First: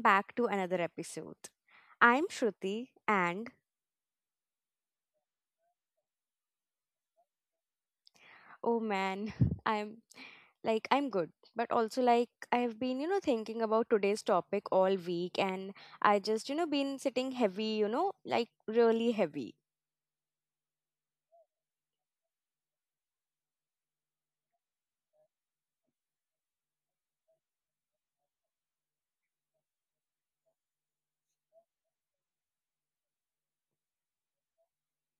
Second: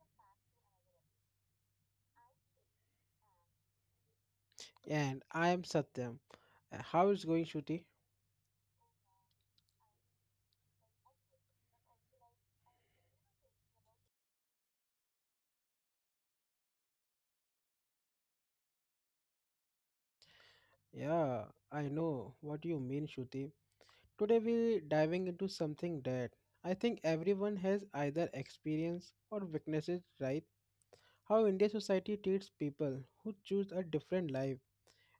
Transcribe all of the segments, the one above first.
back to another episode. I'm Shruti and And I am Satyam. How is going, Shruti? oh man, I'm I'm good, but also like I have been, thinking about today's topic all week and I just, been sitting heavy, you know, like really heavy. Yeah, I know what you mean, Shruti. Today we're diving into something that I think everyone has either experienced or witnesses, right? How Indian society treats people who choose a different life.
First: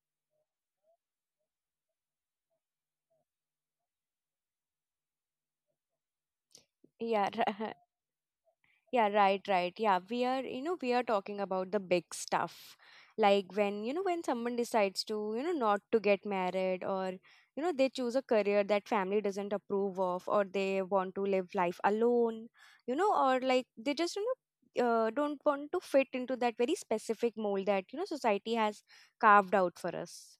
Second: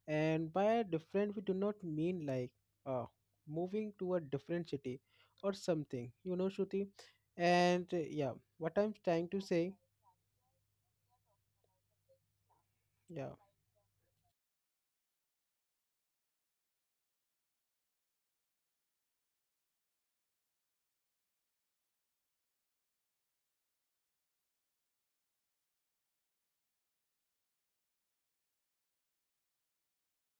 And by different, we do not mean like uh, moving to a different city or something, you know, Shruti. Yeah, And yeah, what I'm Yeah, trying to right, say, right. Yeah, we are, we are talking about the big stuff. yeah. Like when, you know, when someone decides to, not to get married or, you know, they choose a career that family doesn't approve of or they want to live life alone, you know, or like they just, don't want to fit into that very specific mold that, you know, society has carved out for us.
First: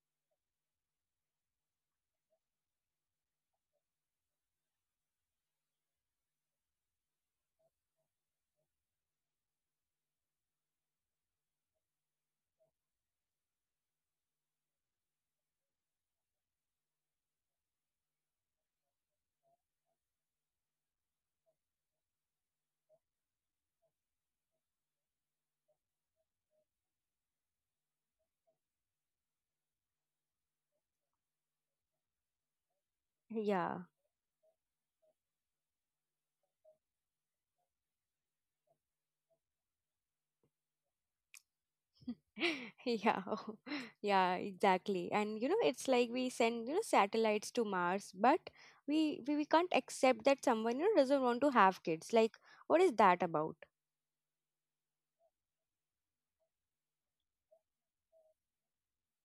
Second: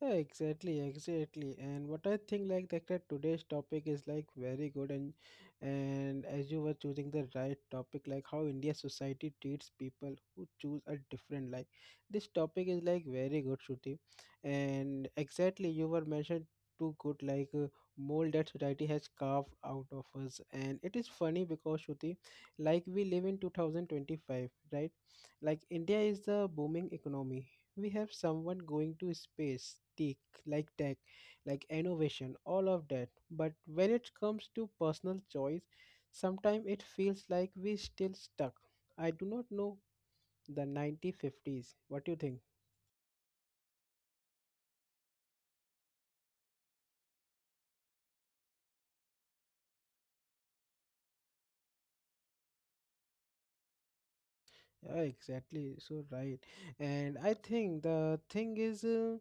Yeah, exactly, exactly. And what I think like that today's topic is like very good and as you were choosing the right topic, like how India society treats people who choose a different life. This topic is like very good, Shruti. And exactly you were mentioned too good like mold that society has carved out of us. And it is funny because Shruti, like we live in 2025, right? Like India is the booming economy, we have someone going to space tech like innovation all of that, but Yeah. when it comes to personal choice sometimes it feels like we still stuck, I do not know, the 1950s. What do you think? Yeah. Yeah, exactly, and you know it's like we send, you know, satellites to Mars, but we can't accept that someone, you know, doesn't want to have kids. Like what is that about? Yeah, exactly. So right. And I think the thing is, uh,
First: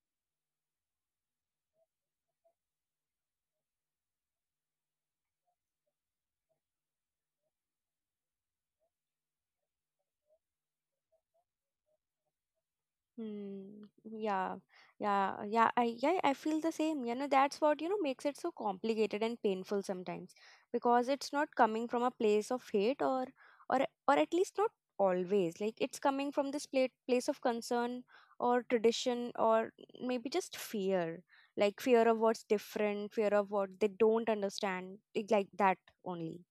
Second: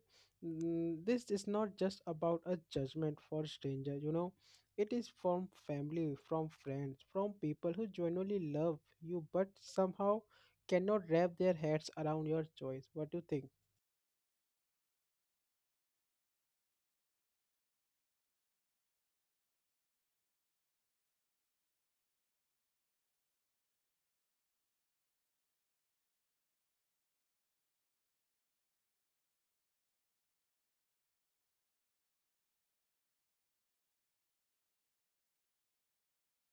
mm, this is not just about a judgment for stranger, you know. It is from family, from friends, from people who genuinely love you but somehow cannot wrap their heads around your choice. What do you think? Hmm. Yeah, I feel the same. You know, that's what, you know, makes it so complicated and painful sometimes because it's not coming from a place of hate or or at least not always. Like it's coming from this place of concern or tradition or maybe just fear. Like fear of what's different, fear of what they don't understand, like that only.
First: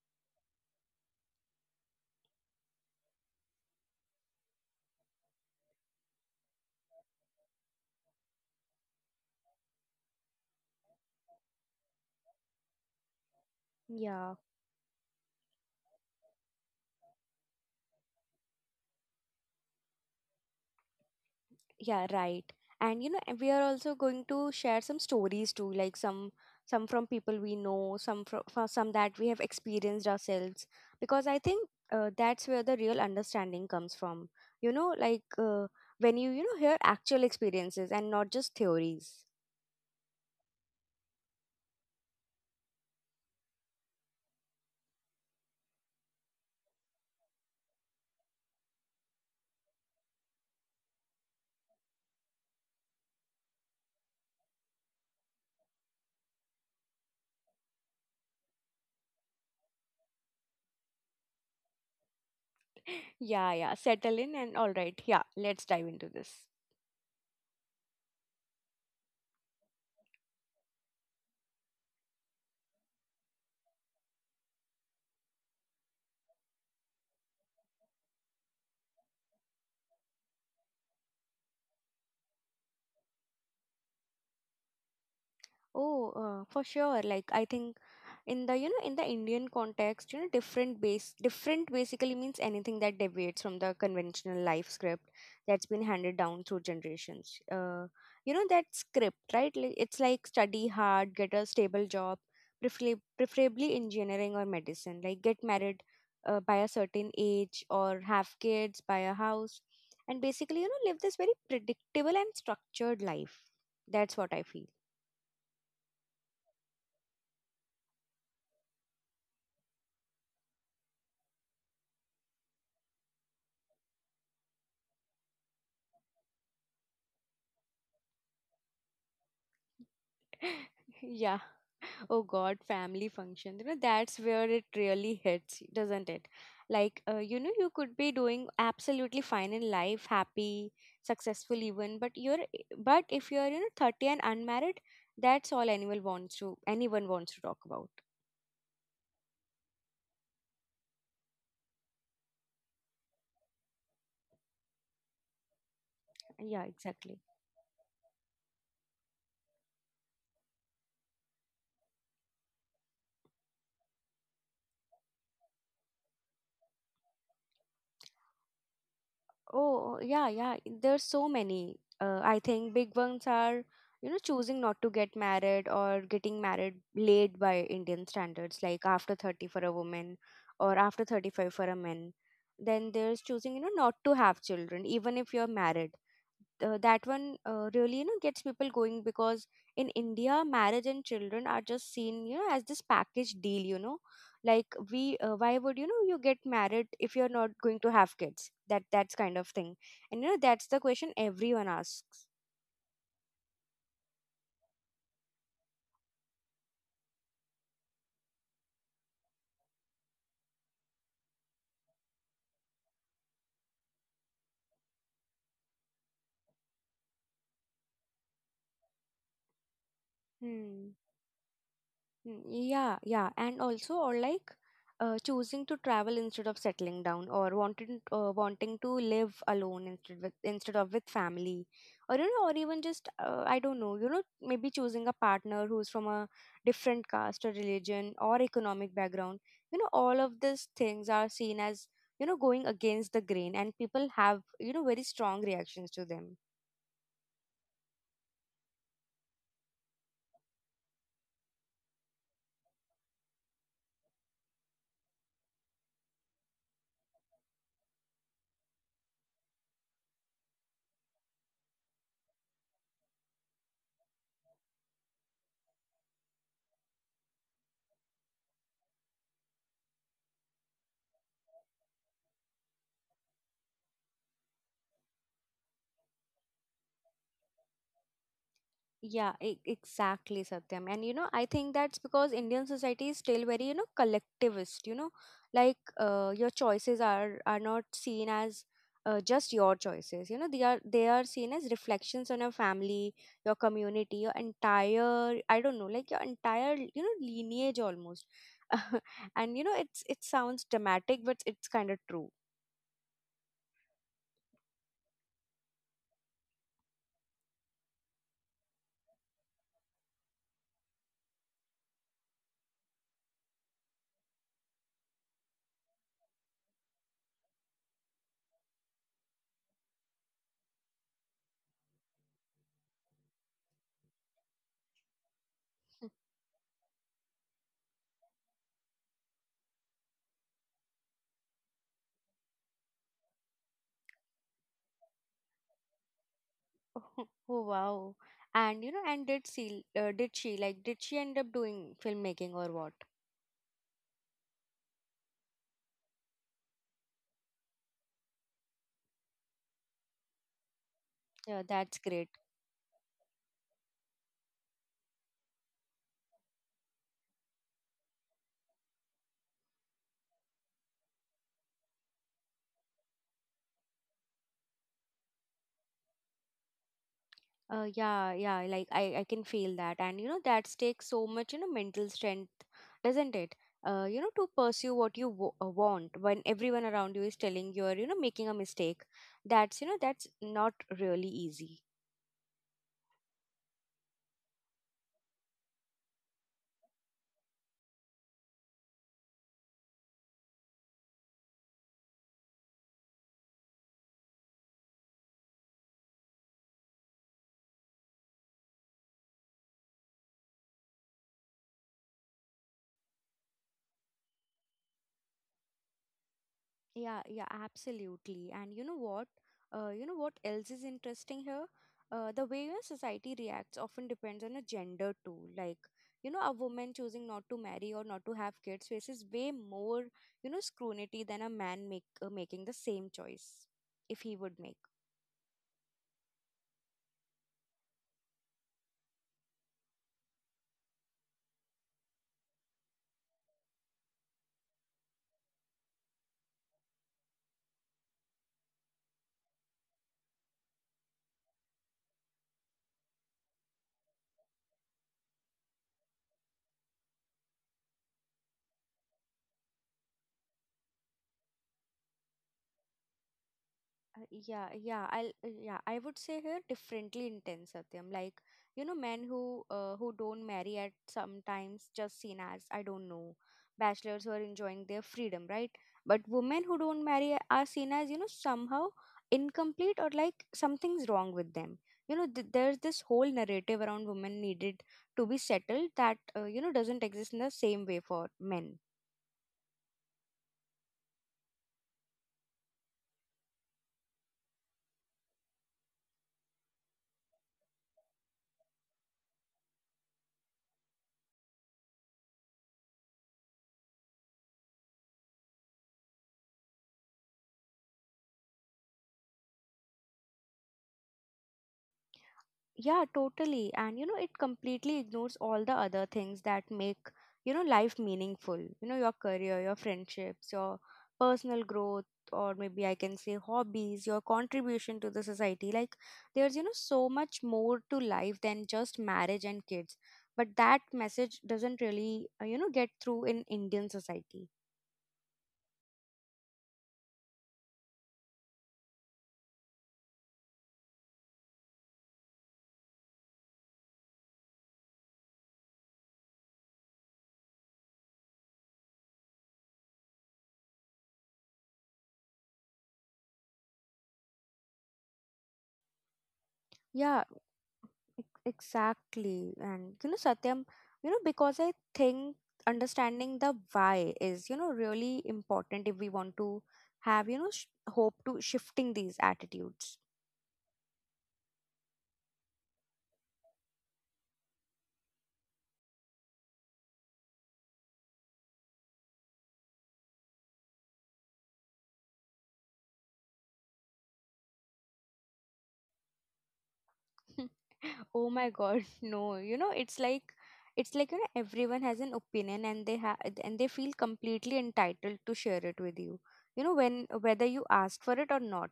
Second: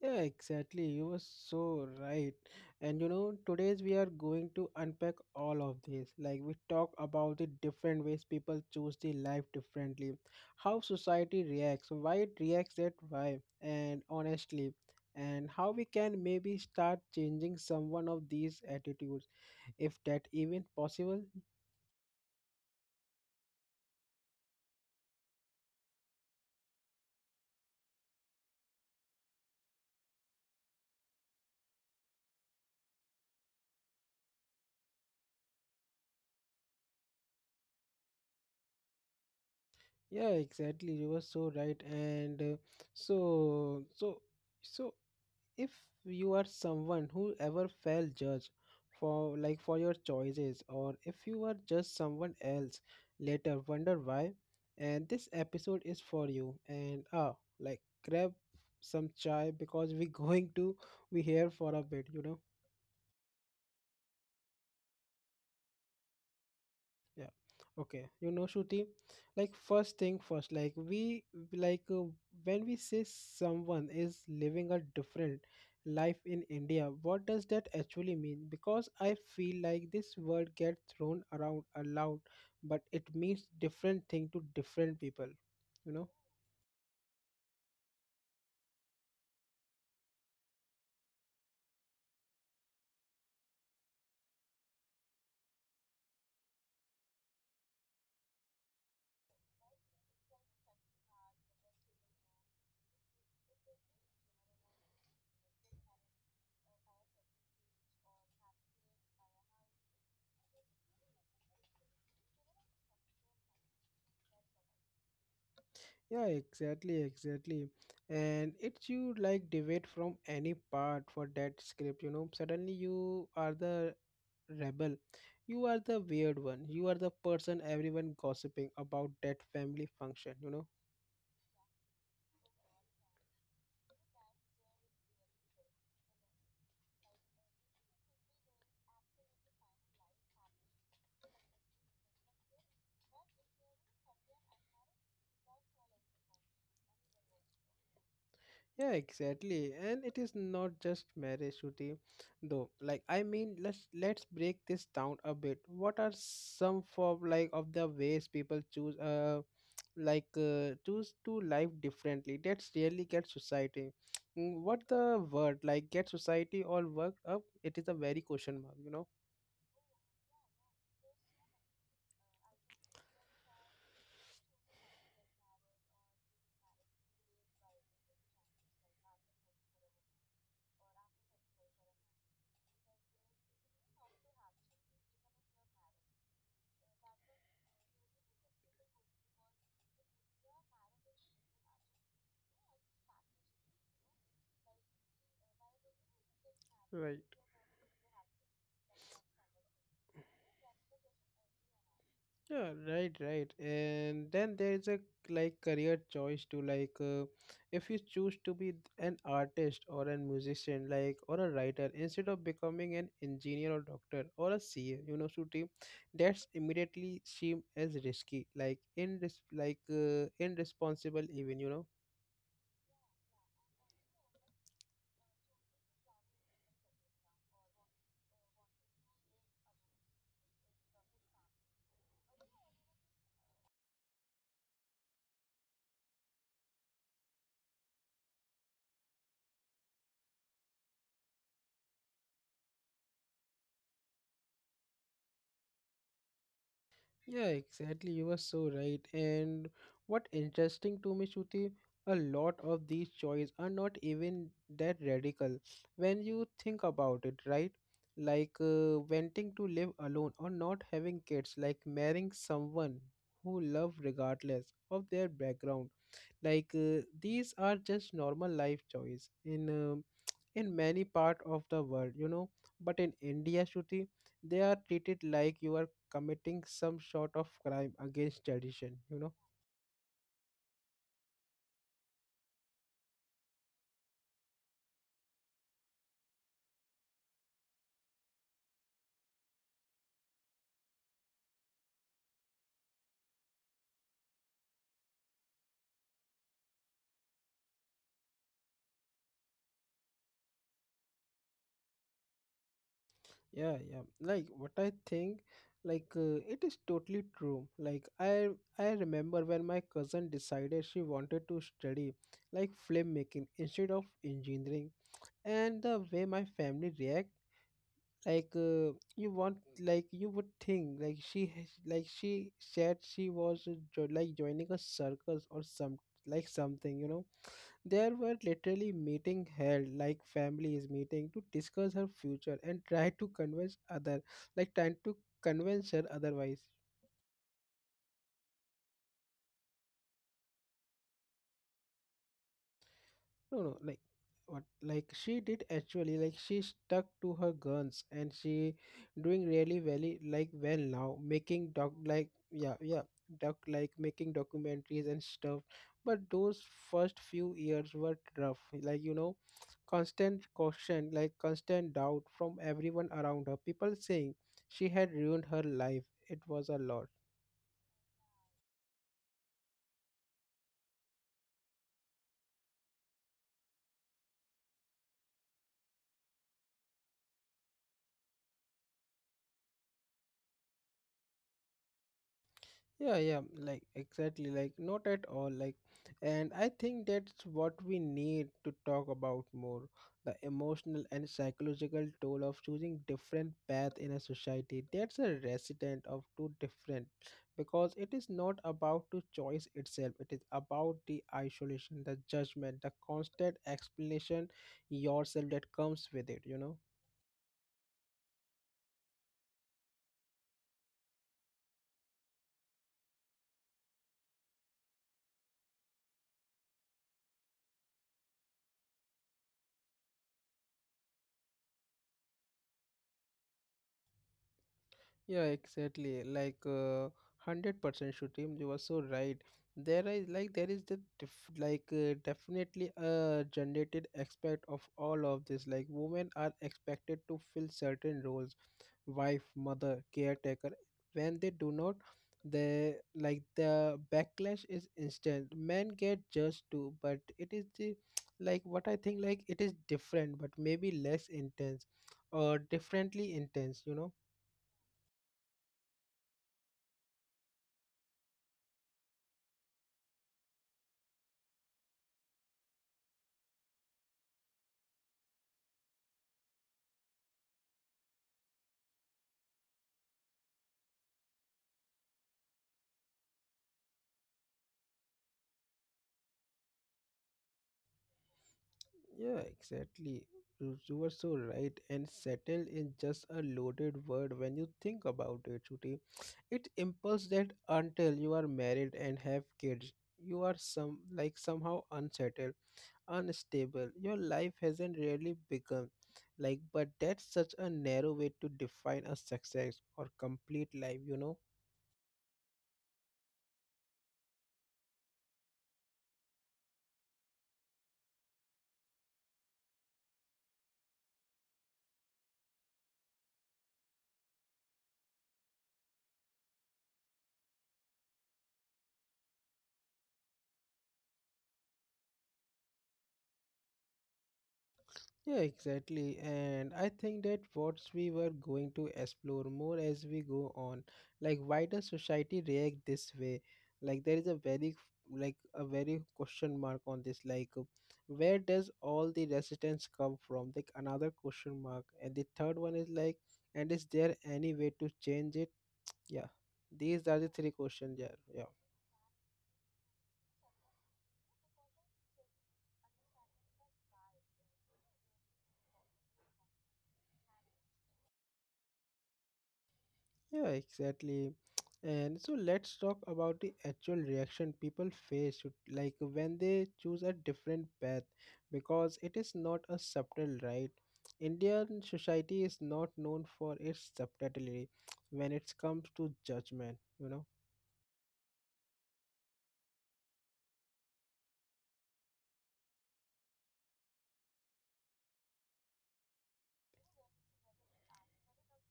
Yeah, exactly. You were so right. And you know, today's we are going to unpack all of this. Like we talk about the different ways people choose the life differently, how society reacts, why it reacts that way, and Yeah. honestly, and how we can maybe start changing some one of these attitudes, if that even possible. Yeah, right. And you know, and we are also going to share some stories too, like some from people we know, some from some that we have experienced ourselves. Because I think that's where the real understanding comes from. You know, like when you know, hear actual experiences and not just theories. Yeah, exactly. You were so right. And so so so if you are someone who ever felt judged for like for your choices, or if you are just someone else later wonder why, and this episode is for you. And like grab some chai because we are going to be here for a bit, you know. Yeah, yeah. Settle in and all right. Yeah, let's dive into this. Yeah, okay, you know Shruti, like first thing first, like we like when we say someone is living a different life in India, what does that actually mean? Because I feel like this word gets thrown around a lot but it means different thing to different people, you know. Oh, for sure. Like I think in the, you know, in the Indian context, you know, different basically means anything that deviates from the conventional life script that's been handed down through generations, you know, that script, right? Like it's like study hard, get a stable job, preferably engineering or medicine, like get married by a certain age or have kids, buy a house, and basically, you know, live this very predictable and structured life. That's what I feel. Yeah, exactly, exactly. And it's you like debate from any part for that script, you know, suddenly you are the rebel, you are the weird one, you are the person everyone gossiping about that family function, you know. Yeah. Oh God, family function. You know, that's where it really hits, doesn't it? Like, you know, you could be doing absolutely fine in life, happy, successful even, but if you're, you know, 30 and unmarried, that's all anyone wants to talk about. Yeah, exactly. And it is not just marriage shooting though, like I mean, let's break this down a bit. What are Yeah, some form exactly. like of the ways people choose like choose to live differently that's really get society, mm, what the word, like get society all worked up? It is a very question mark, you know. Oh, yeah, yeah. There's so many. I think big ones are, you know, choosing not to get married or getting married late by Indian standards, like after 30 for a woman or after 35 for a man. Then there's choosing, you know, not to have children, even if you're married. That one really, you know, gets people going because in India, marriage and children are just seen, you know, as this package deal, you know, like we, why would, you know, you get married if Right. you're not going to have kids? That's kind of thing. And you know, that's the question everyone asks. Yeah, right, right. And then there is a like career choice to like if you choose to be an artist or a musician like or a writer instead of becoming an engineer or doctor or a CA, you know, Shruti, that's immediately seem as risky, like in like Hmm. irresponsible even, you know. Mm, yeah, yeah, and also or like choosing to travel instead of settling down, or wanting to live alone instead of with family, or you know, or even just I don't know, you know, maybe choosing a partner who's from a different caste or religion or economic background. You know, all of these things are seen as, you know, going against the grain, and people have, you know, very strong reactions to them. Yeah, exactly. You were so right. And what interesting to me, Shruti, a lot of these choices are not even that radical when you think about it, right? Like wanting to live alone or not having kids, like marrying someone who love regardless of their background, like these are just normal life choice in in many part of the world, you know. But in India, Shruti, they are treated like you are committing some sort of crime against tradition, you know. Yeah, exactly, Satyam. And you know, I think that's because Indian society is still very, you know, collectivist, you know, like your choices are not seen as just your choices. You know, they are seen as reflections on your family, your community, your entire, I don't know, like your entire, you know, lineage almost. And you know, it sounds dramatic, but it's kind of true. Yeah, yeah, like what I think, like it is totally true. Like I remember when my cousin decided she wanted to study like filmmaking instead of engineering, and the way my family reacted, like you want, like you would think like like she said she was like joining a circus or some like something, you know. There were literally meeting held, like families meeting to discuss her future and try to convince other, like trying to convince her otherwise. Oh, wow. And you know, and did she did she end up doing filmmaking or what? No, no, like what, like she did actually, like she stuck to her guns and she doing really very like well now, Yeah, making doc that's great. like yeah, yeah, doc like making documentaries and stuff. But those first few years were rough, like you know, constant caution, like constant doubt from everyone around her, people saying she had ruined her life. It was a lot. Yeah, yeah, like I can feel that. And you know, that takes so much, you know, mental strength, doesn't it? You know, to pursue what you w want when everyone around you is telling you're, you know, making a mistake. That's, you know, that's not really easy. Yeah, yeah, like exactly, like not at all. Like, and I think that's what we need to talk about more, the emotional and psychological toll of choosing different path in a society that's a resident of two different, because it is not about to choice itself, it is about the isolation, the judgment, the constant explanation yourself that comes with it, you know. Yeah, yeah, absolutely. And you know what? You know what else is interesting here? The way a society reacts often depends on a gender too. Like, you know, a woman choosing not to marry or not to have kids faces way more, you know, scrutiny than a man make making the same choice if he would make. Yeah, exactly. Like 100% Shooting, you were so right. There is the like definitely a generated aspect of all of this. Like women are expected to fill certain roles, wife, mother, caretaker. When they do not, they like the backlash is instant. Men get judged too, but it is the like what I think, like it is different, but maybe less intense or differently intense. You know. Yeah, yeah, I'll yeah, I would say here differently intense, Satyam. Like, you know, men who don't marry at sometimes just seen as I don't know, bachelors who are enjoying their freedom, right? But women who don't marry are seen as, you know, somehow incomplete or like something's wrong with them. You know, there's this whole narrative around women needed to be settled that you know doesn't exist in the same way for men. Yeah, exactly. You are so right. And settle is just a loaded word when you think about it, Shruti. It impulse that until you are married and have kids, you are some like somehow unsettled, unstable. Your life hasn't really begun. Like, but that's such a narrow way to define a success or complete life, you know. Yeah, totally. And you know, it completely ignores all the other things that make, you know, life meaningful. You know, your career, your friendships, your personal growth, or maybe I can say hobbies, your contribution to the society. Like, there's, you know, so much more to life than just marriage and kids. But that message doesn't really, you know, get through in Indian society. Yeah, exactly. And I think that what we were going to explore more as we go on, like why does society react this way? Like there is a very like a very question mark on this. Like where does all the resistance come from? Like another question mark. And the third one is like, and is there any way to change it? Yeah. These Yeah, are the three questions, yeah. Yeah. exactly. And you know, Satyam, you know, because I think understanding the why is, you know, really important if we want to have, you know, hope to shifting these attitudes. Yeah, exactly. And so let's talk about the actual reaction people face like when they choose a different path, because it is not a subtle, right? Indian society is not known for its subtlety when it comes to judgment, you know. Oh my God, no. You know, it's like, you know, everyone has an opinion and they have and they feel completely entitled to share it with you. You know, when whether you asked for it or not.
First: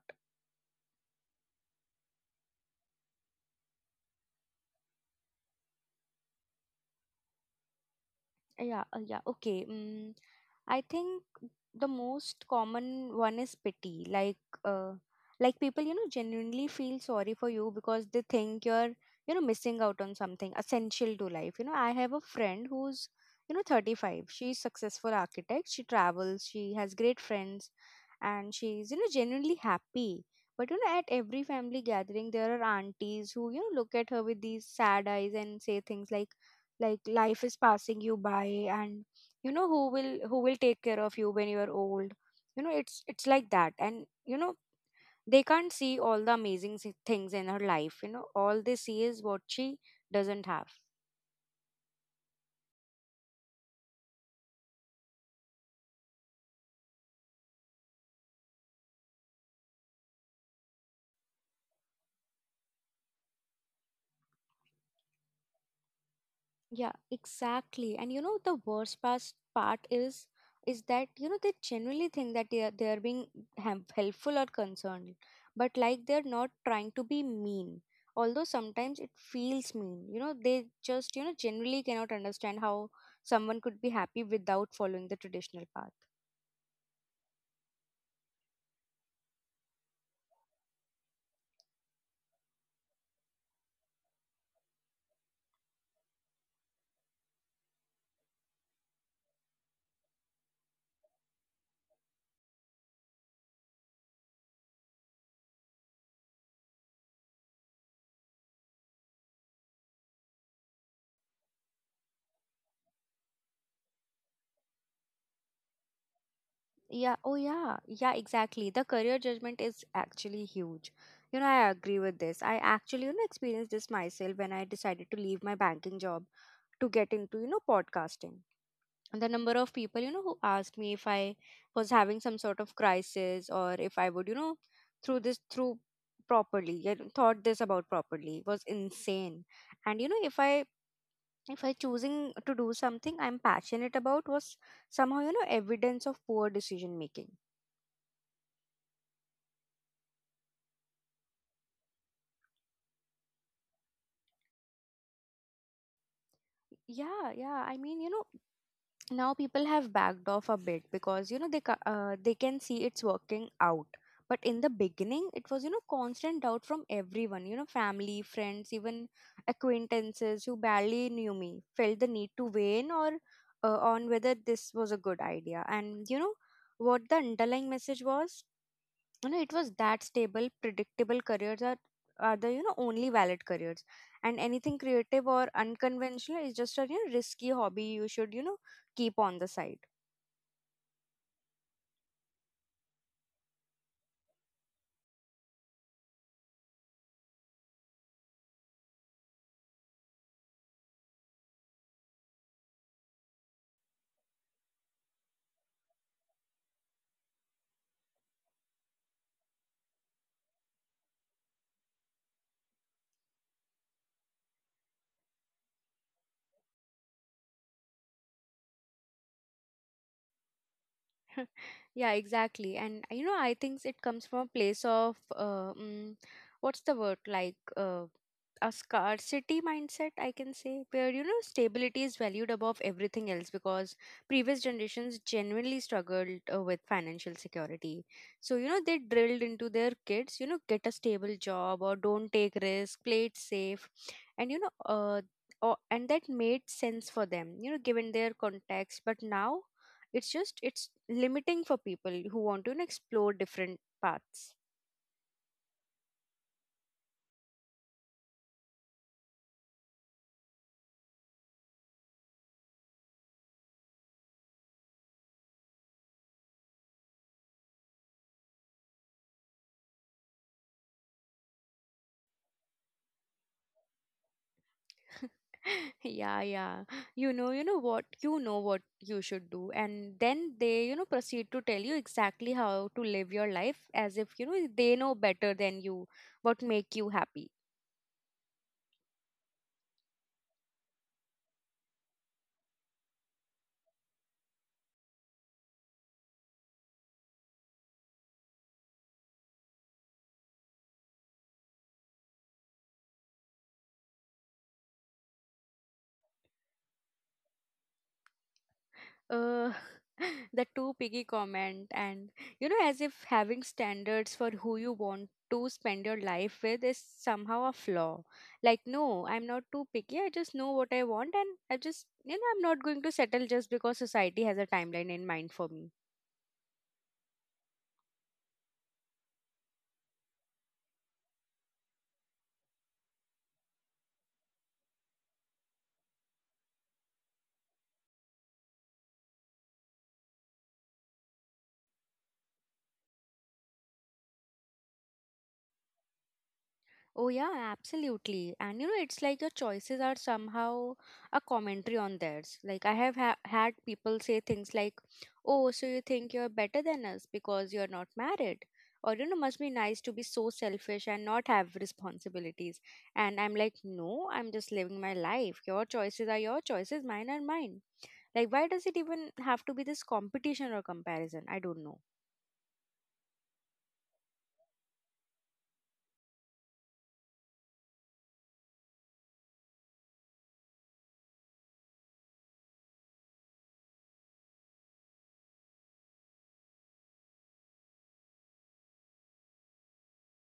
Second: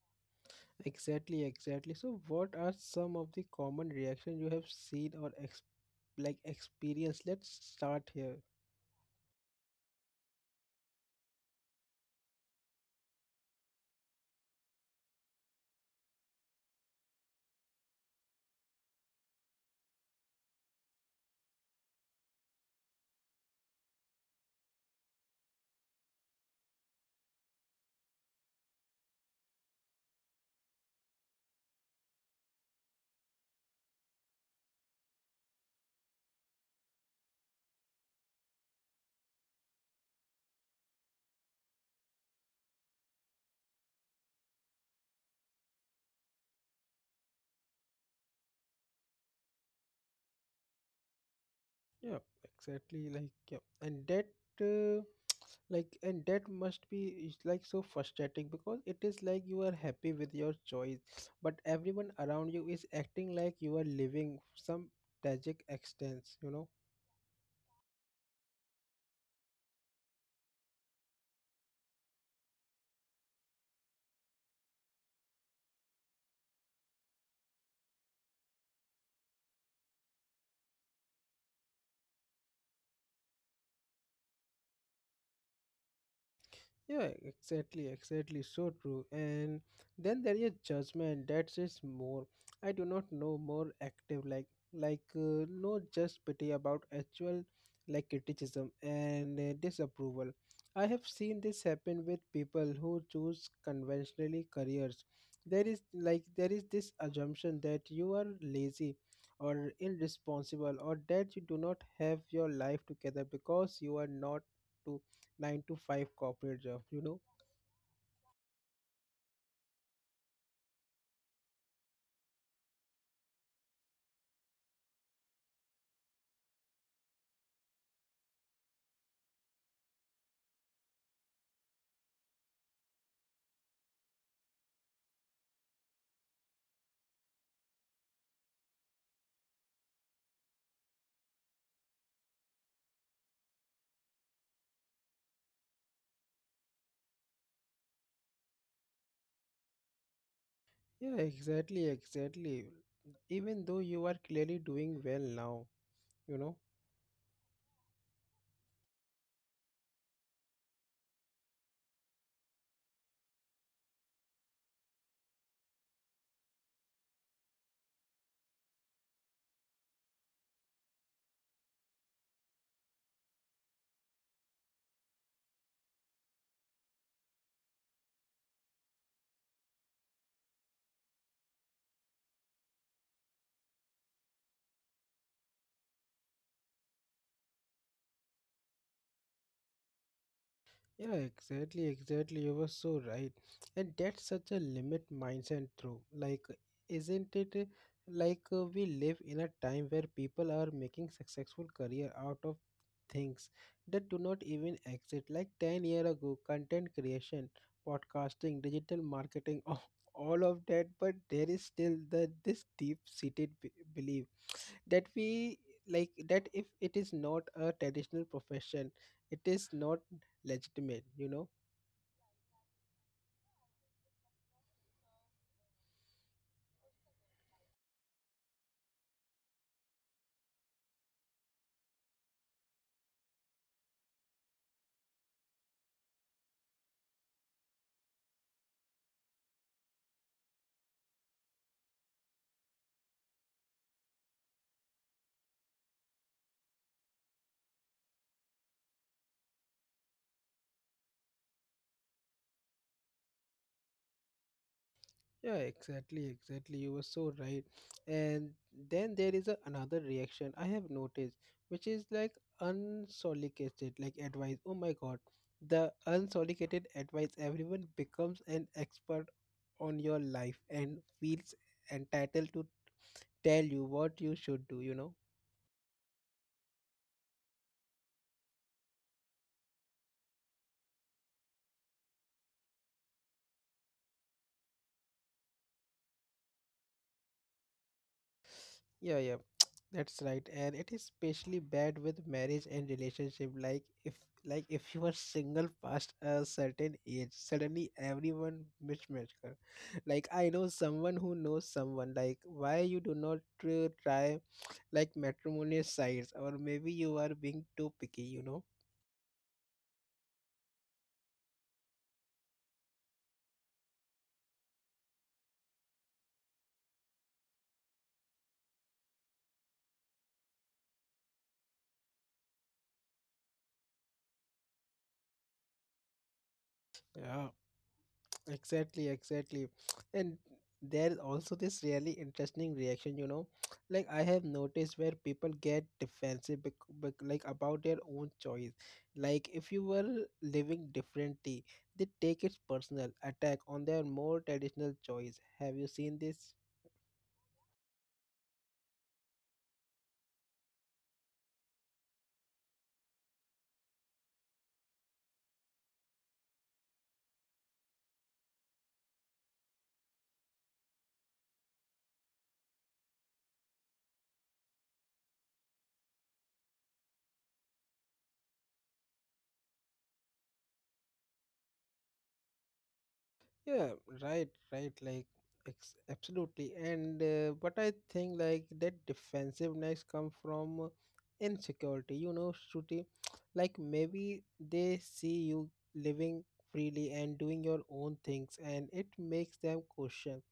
Exactly, exactly. So what are some of the common reaction you have seen or like experience? Let's start here. Yeah, yeah, okay. Mm, I think the most common one is pity. Uh, like people, you know, genuinely feel sorry for you because they think you're, you know, missing out on something essential to life. You know, I have a friend who's, you know, 35. She's successful architect. She travels. She has great friends, and she's, you know, genuinely happy. But you know, at every family gathering, there are aunties who, you know, look at her with these sad eyes and say things like life is passing you by, and you know, who will take care of you when you are old. You know, it's like that, and you know they can't see all the amazing things in her life. You know, all they see is what she doesn't have. Yeah, exactly, like yeah. And that Uh, like and that must be is like so frustrating, because it is like you are happy with your choice but everyone around you is acting like you are living some tragic extents, you know. Yeah, exactly. And you know the worst past part is that you know they genuinely think that they are being helpful or concerned, but like they're not trying to be mean. Although sometimes it feels mean. You know they just, you know, generally cannot understand how someone could be happy without following the traditional path. Yeah, exactly, exactly. So true. And then there is judgment that says more. I do not know, more active like no just pity about actual like criticism and disapproval. I have seen this happen with people who choose conventionally careers. There is this assumption that you are lazy or irresponsible or that you do not have your life together because you are not nine to five corporate job, you Yeah, know? oh yeah, yeah, exactly. The career judgment is actually huge. You know, I agree with this. I actually, you know, experienced this myself when I decided to leave my banking job to get into, you know, podcasting. And the number of people, you know, who asked me if I was having some sort of crisis or if I would, you know, through this through properly, you know, thought this about properly was insane. And you know, if I choosing to do something I'm passionate about was somehow, you know, evidence of poor decision making. Yeah, exactly, exactly. Even though you are clearly doing well now, you know? Yeah, yeah. I mean, you know, now people have backed off a bit because you know they can see it's working out. But in the beginning, it was, you know, constant doubt from everyone. You know, family, friends, even acquaintances who barely knew me felt the need to weigh in or on whether this was a good idea. And you know what the underlying message was? It was that stable, predictable careers are are the only valid careers, and anything creative or unconventional is just a risky hobby you should keep on the side. Yeah, exactly, exactly. You were so right. And that's such a limit mindset, through. Like, isn't it like we live in a time where people are making successful career out of things that do not even exist? Like 10 years year ago, content creation, podcasting, digital marketing, all of that, but there is still the this deep-seated belief that we like that if it is not a traditional profession, it is not legitimate, you know. Yeah, exactly. And you know, I think it comes from a place of what's the word, like a scarcity mindset, I can say, where you know stability is valued above everything else because previous generations genuinely struggled with financial security. So you know they drilled into their kids, you know, get a stable job or don't take risk, play it safe. And you know or, and that made sense for them, you know, given their context, but now it's just it's limiting for people who want to, you know, explore different paths. Yeah, exactly, exactly, you were so right. And then there is a, another reaction I have noticed, which is like unsolicited like advice. Oh my God, the unsolicited advice, everyone becomes an expert on your life and feels entitled to tell you what you should do, you know. Yeah. You know, you know what, you know what you should do, and then they, you know, proceed to tell you exactly how to live your life as if, you know, they know better than you what make you happy. Yeah, yeah, that's right. And it is especially bad with marriage and relationship. Like if you are single past a certain age, suddenly everyone mismatch her. Like I know someone who knows someone. Like why you do not try like matrimonial sites, or maybe you are being too picky. You know? uh, the too piggy comment. And you know, as if having standards for who you want to spend your life with is somehow a flaw. Like, no, I'm not too picky. I just know what I want, and I just, you know, I'm not going to settle just because society has a timeline in mind for me. Yeah. Exactly, exactly. And there is also this really interesting reaction, you know. Like I have noticed where people get defensive like about their own choice. Like if you were living differently, they take it personal attack on their more traditional choice. Have you seen this? Oh, yeah, absolutely. And you know, it's like your choices are somehow a commentary on theirs. Like, I have had people say things like, "Oh, so you think you're better than us because you're not married?" Or, you know, "Must be nice to be so selfish and not have responsibilities." And I'm like, "No, I'm just living my life. Your choices are your choices, mine are mine." Like, why does it even have to be this competition or comparison? I don't know. Yeah, right, right. Like, absolutely. And but I think like that defensiveness come from insecurity. You know, Shruti, like maybe they see you living freely and doing your own things, and it makes them question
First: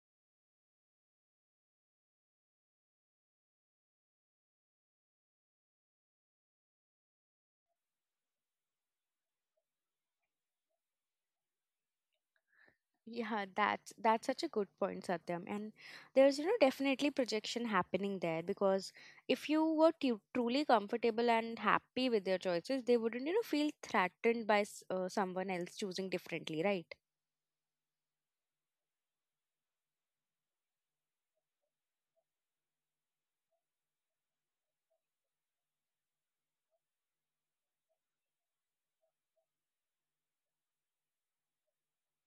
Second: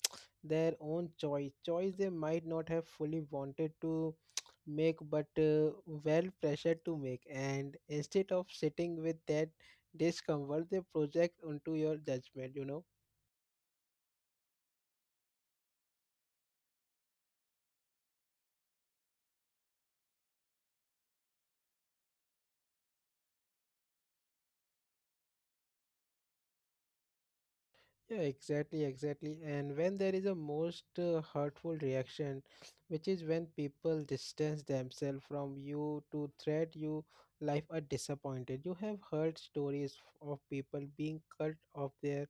their own choice. Choice they might not have fully wanted to make, but well pressured to make. And instead of sitting with that discomfort, they project onto your judgment. You know. Yeah, that's such a good point, Satyam. And there's, you know, definitely projection happening there because if you were truly comfortable and happy with your choices, they wouldn't, you know, feel threatened by someone else choosing differently, right? Yeah, exactly. And when there is a most hurtful reaction, which is when people distance themselves from you to threat you, life are disappointed. You have heard stories of people being cut off their,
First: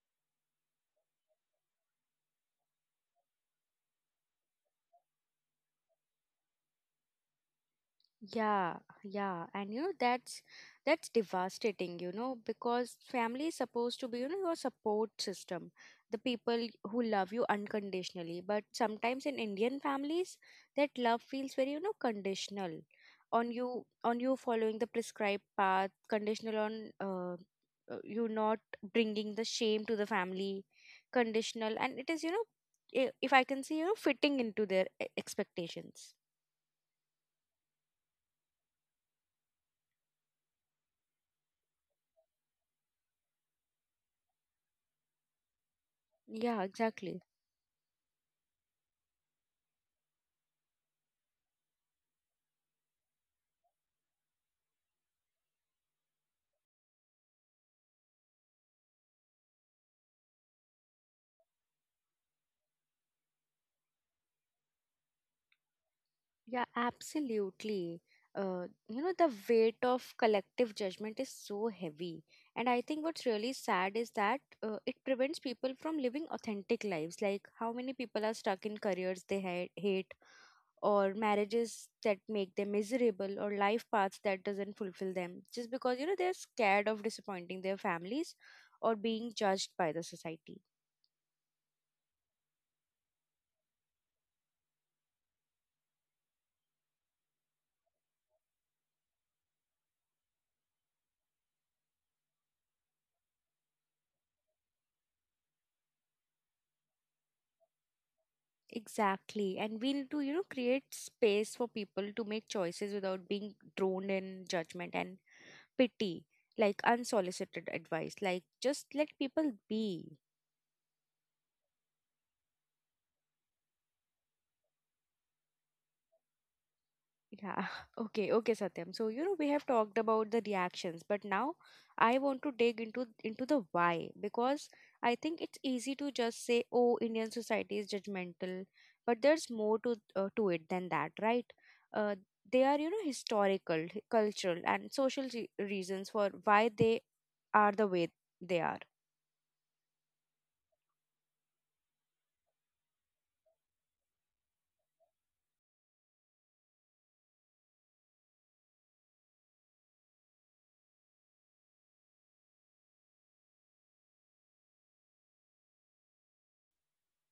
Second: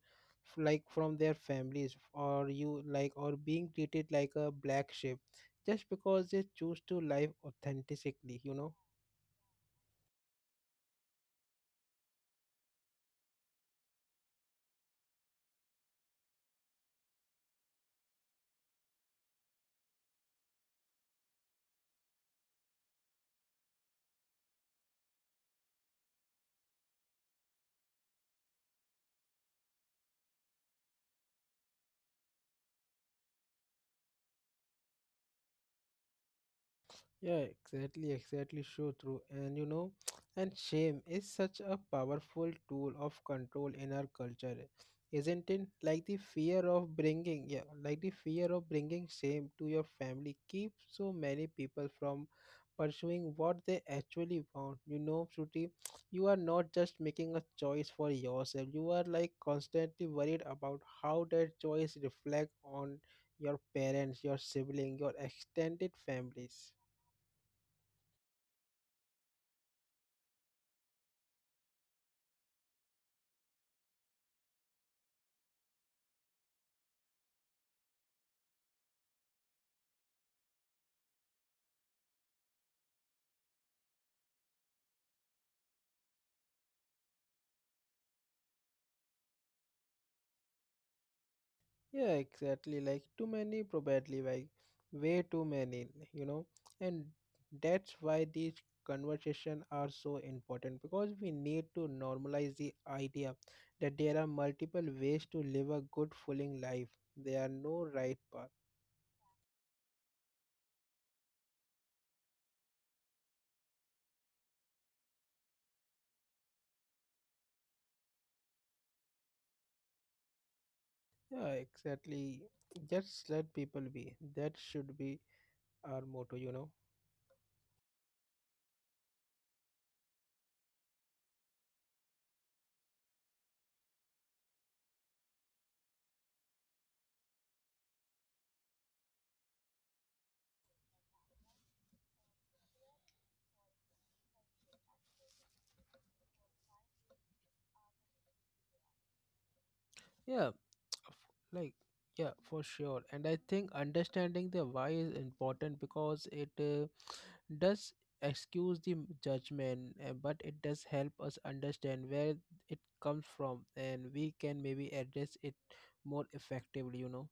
like from their families, or you like, or being treated like a black sheep, just because they choose to live authentically. You know. Yeah, yeah, and you know that's devastating, you know, because family is supposed to be, you know, your support system, the people who love you unconditionally. But sometimes in Indian families, that love feels very, you know, conditional on you following the prescribed path, conditional on you not bringing the shame to the family, conditional, and it is, you know, I- if I can say, you know, fitting into their expectations. Yeah, exactly, so true. And you know, and shame is such a powerful tool of control in our culture, isn't it? Like the Yeah, fear of exactly. bringing, yeah, like the fear of bringing shame to your family keeps so many people from pursuing what they actually want. You know, Shruti, you are not just making a choice for yourself. You are like constantly worried about how that choice reflects on your parents, your sibling, your extended Yeah, families. absolutely. You know, the weight of collective judgment is so heavy. And I think what's really sad is that it prevents people from living authentic lives. Like, how many people are stuck in careers they hate, or marriages that make them miserable, or life paths that doesn't fulfill them, just because, you know, they're scared of disappointing their families or being judged by the society. Yeah, exactly. Like too many, probably like way too many, you know. And that's why these conversations are so important because we need to normalize the idea that there are multiple ways to live a good, fulfilling life. There are no right path. Exactly. And we need to, you know, create space for people to make choices without being drawn in judgment and pity, like unsolicited advice. Like just let people be. Yeah, exactly. Just let people be. That should be our motto, you know. Yeah. Okay. Okay, Satyam. So, you know, we have talked about the reactions, but now I want to dig into the why, because I think it's easy to just say, "Oh, Indian society is judgmental," but there's more to it than that, right? Uh, they are, you know, historical, cultural, and social re reasons for why they are the way they are. Yeah, f- like yeah, for sure. And I think understanding the why is important because it does excuse the judgment, but it does help us understand where it comes from, and we can maybe address it more effectively, you know.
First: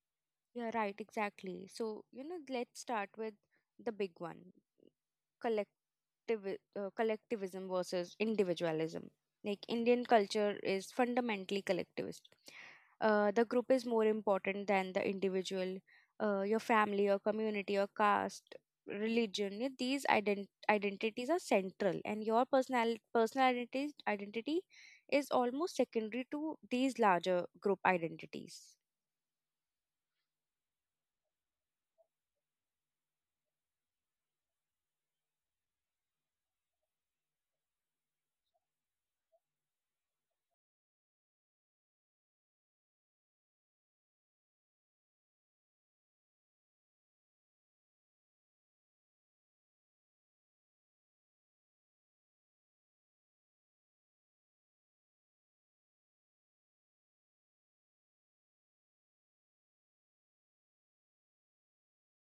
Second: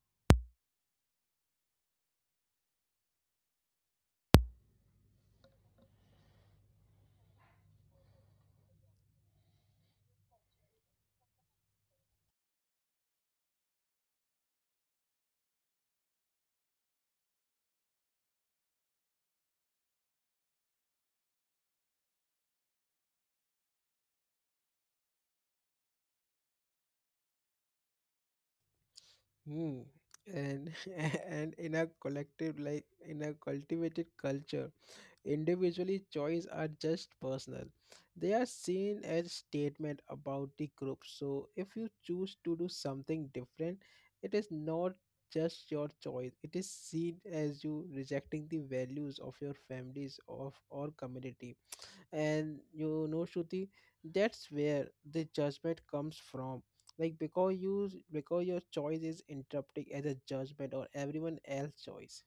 Yeah, right, exactly. So, you know, let's start with the big one: collectiv- collectivism versus individualism. Like Indian culture is fundamentally collectivist. The group is more important than the individual. Your family, your community, your caste, religion, yeah, these identities are central, and your personal identity is almost secondary to these larger group identities. Hmm. And and in a collective, like in a cultivated culture individually, choice are just personal. They are seen as statement about the group. So if you choose to do something different, it is not just your choice. It is seen as you rejecting the values of your families of or community. And you know, Shruti, that's where the judgment comes from. Like because you because your choice is interpreted as a judgment or everyone else's choice.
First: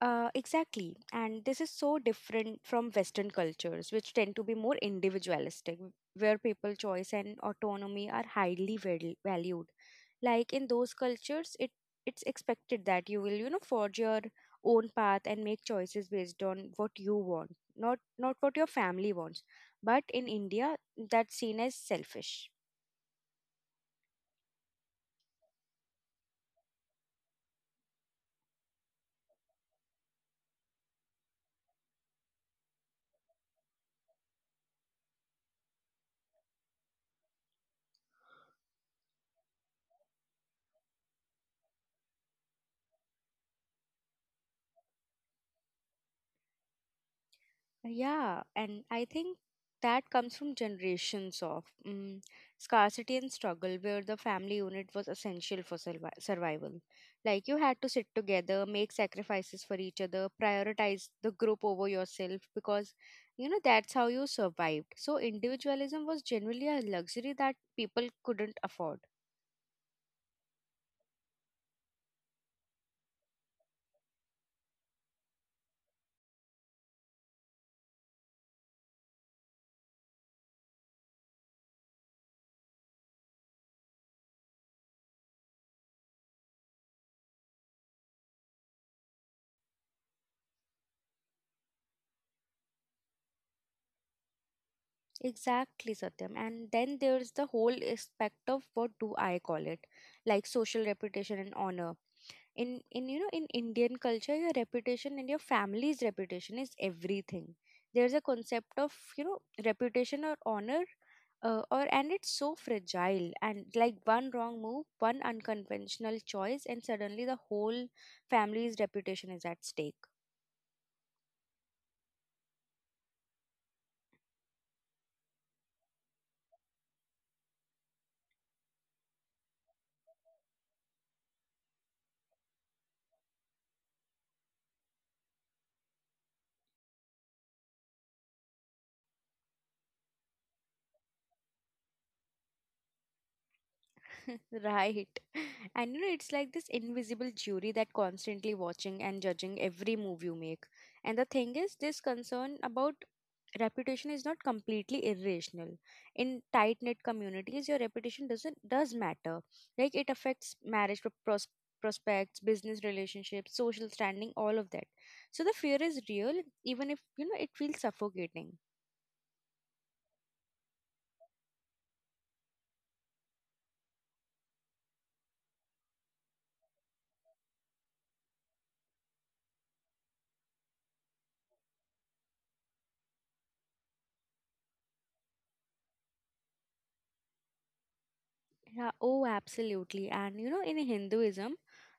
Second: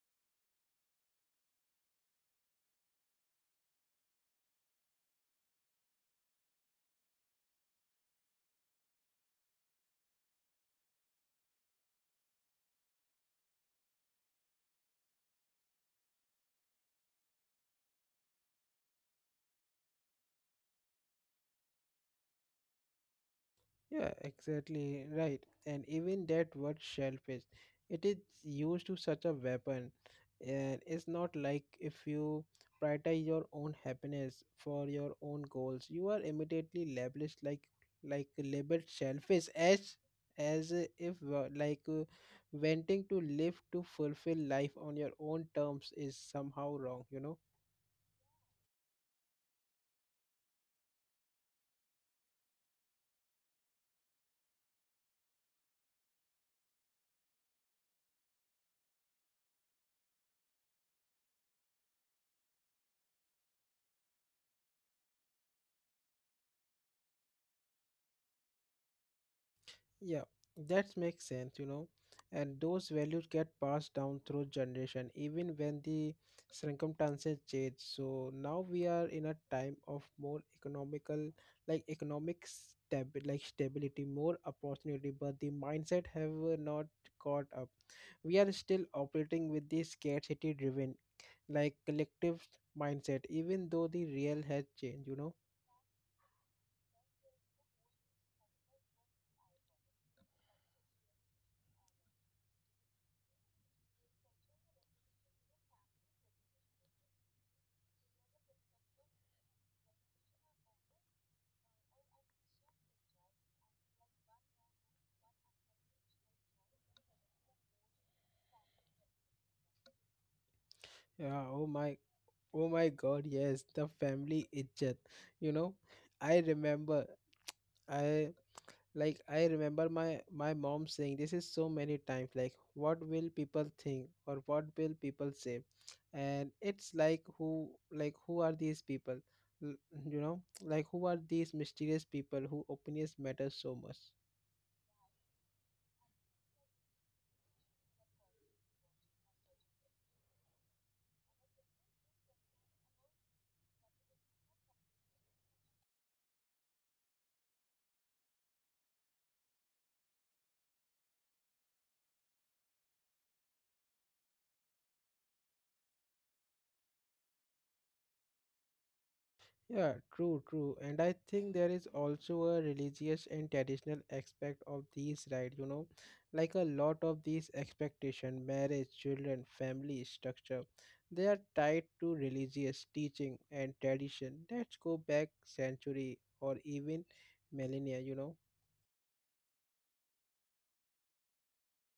Exactly. And this is so different from Western cultures, which tend to be more individualistic, where people choice and autonomy are highly valued. Like in those cultures, it's expected that you will, you know, forge your own path and make choices based on what you want, not what your family wants. But in India, that's seen as selfish. Yeah, exactly, right. And even that word shellfish, it is used to such a weapon. And it's not like if you prioritize your own happiness for your own goals, you are immediately labeled like labeled shellfish as if like wanting to live to fulfill life on your own terms is somehow wrong, you know. Yeah, and I think that comes from generations of scarcity and struggle, where the family unit was essential for survival. Like you had to sit together, make sacrifices for each other, prioritize the group over yourself because you know that's how you survived. So individualism was generally a luxury that people couldn't afford. Yeah, that makes sense, you know. And those values get passed down through generation, even when the circumstances change. So now we are in a time of more economical, like economic like stability, more opportunity, but the mindset have not caught up. We are still operating with the scarcity-driven, like collective mindset, even though the real has changed, you know. Exactly, Satyam. And then there's the whole aspect of, what do I call it, like social reputation and honor in you know in Indian culture. Your reputation and your family's reputation is everything. There's a concept of, you know, reputation or honor, or and it's so fragile, and like one wrong move, one unconventional choice, and suddenly the whole family's reputation is at stake. Yeah, oh my oh my God, yes, the family izzat. You know, I remember, I like, I remember my mom saying this is so many times, like, what will people think or what will people say? And it's like, who are these people? L- You know, like, who are these mysterious people who opinions matter so much? Right. And you know, it's like this invisible jury that constantly watching and judging every move you make. And the thing is, this concern about reputation is not completely irrational. In tight knit communities your reputation doesn't does matter. Like it affects marriage prospects, business relationships, social standing, all of that. So the fear is real, even if you know it feels suffocating. Yeah, true. And I think there is also a religious and traditional aspect of these, right, you know, like a lot of these expectation, marriage, children, family structure, they are tied to religious teaching and tradition that go back century or even millennia, you know. Yeah, oh absolutely. And you know, in Hinduism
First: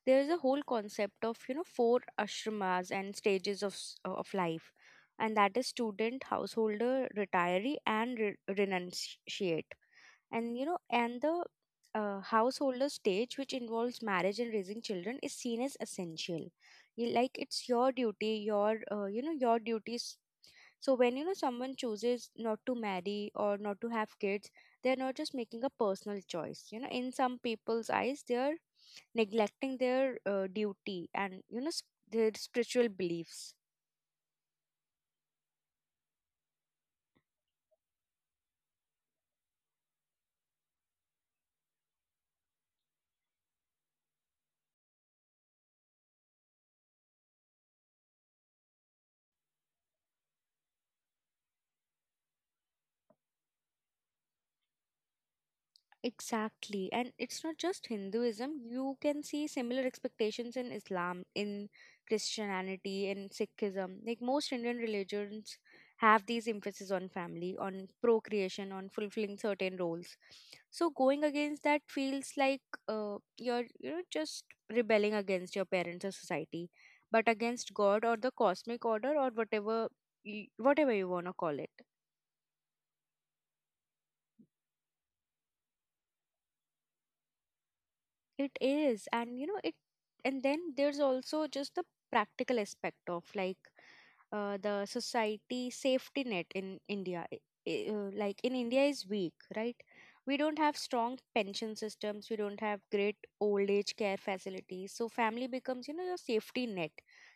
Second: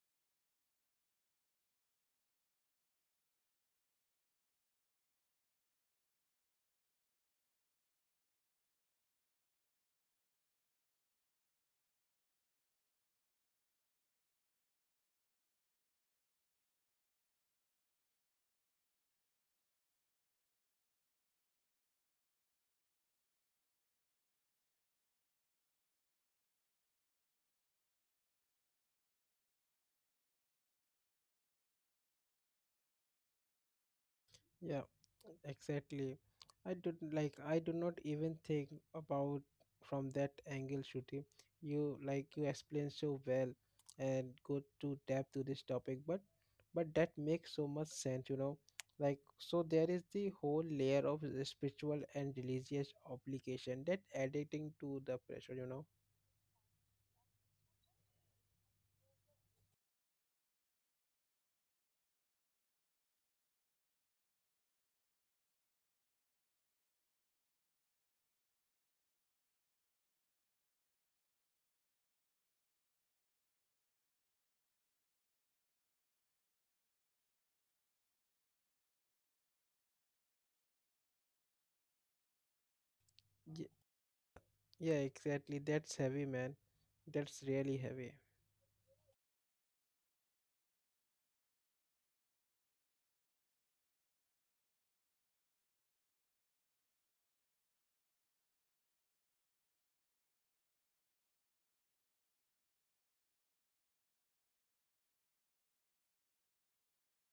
there is a whole concept of, you know, four ashramas and stages of of life, and that is student, householder, retiree, and renunciate. And you know, and the householder stage, which involves marriage and raising children, is seen as essential. Like it's your duty, your you know, your duties. So when you know someone chooses not to marry or not to have kids, they're not just making a personal choice. You know, in some people's eyes, they're neglecting their duty and you know their spiritual beliefs. Yeah, exactly. I don't like I do not even think about from that angle, Shruti. You like you explain so well and go to depth to this topic, but that makes so much sense, you know. Like so there is the whole layer of the spiritual and religious obligation that adding to the pressure, you know. Exactly. And it's not just Hinduism. You can see similar expectations in Islam, in Christianity, in Sikhism. Like most Indian religions have these emphasis on family, on procreation, on fulfilling certain roles. So going against that feels like you're, you know, just rebelling against your parents or society, but against God or the cosmic order or whatever whatever you want to call it. Ye- Yeah, exactly. That's heavy, man. That's really heavy. It is, and you know it, and then there's also just the practical aspect of, like, the society safety net in India. Like in India is weak, right? We don't have strong pension systems. We don't have great old age care facilities. So family becomes, you know, your safety net.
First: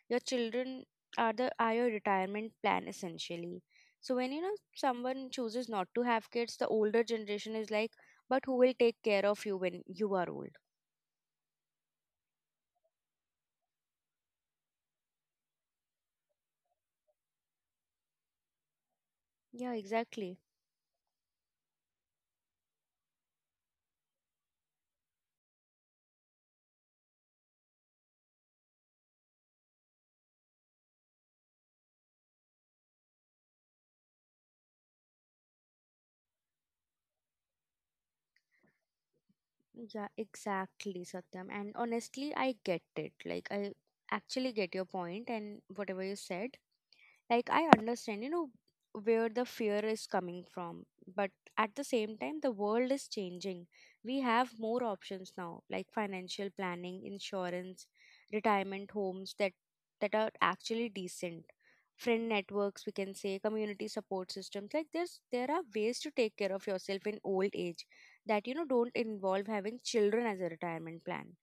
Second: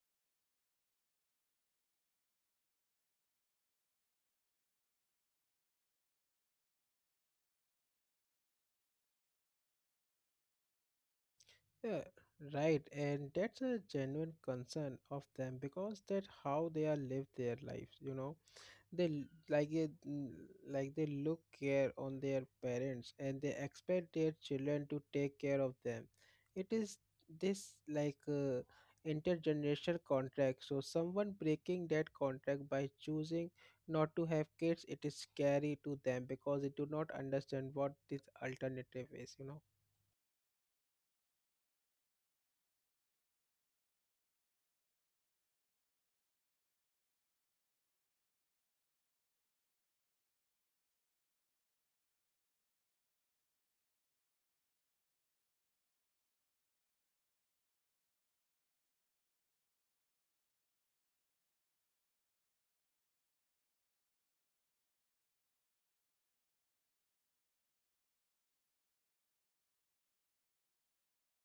Your children are your retirement plan, essentially. So when you know someone chooses not to have kids, the older generation is like, but who will take care of you when you are old? Yeah, right. And that's a genuine concern of them because that's how they are live their lives, you know. They like Yeah, it, exactly. like they look care on their parents and they expect their children to take care of them. It is this like intergenerational contract. So someone breaking that contract by choosing not to have kids, it is scary to them because they do not understand what this alternative is, you know. Yeah, exactly, Satyam. And honestly, I get it. Like, I actually get your point and whatever you said. Like, I understand, you know, where the fear is coming from, but at the same time, the world is changing. We have more options now, like financial planning, insurance, retirement homes that that are actually decent, friend networks, we can say, community support systems. Like there are ways to take care of yourself in old age that you know don't involve having children as a retirement plan.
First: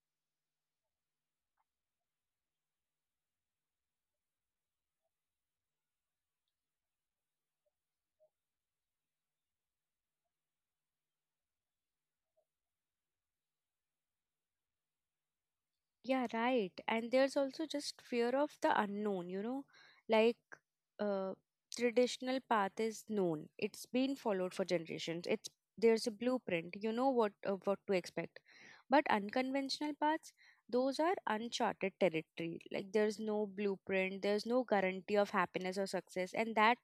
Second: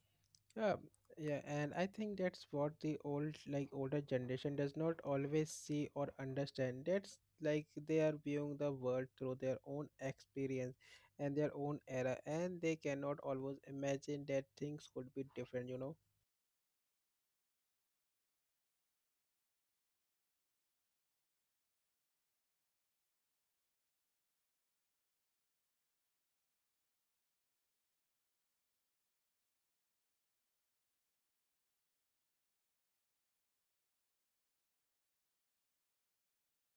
Yeah, yeah, and I think that's what the old, like older generation does not always see or understand. That's like they are viewing the world through their own experience and their own era, and they cannot always imagine that things could be different, you know. Yeah, right. And there's also just fear of the unknown, you know, like uh, traditional path is known. It's been followed for generations. It's There's a blueprint. You know what to expect. But unconventional paths, those are uncharted territory. Like there's no blueprint, there's no guarantee of happiness or success, and that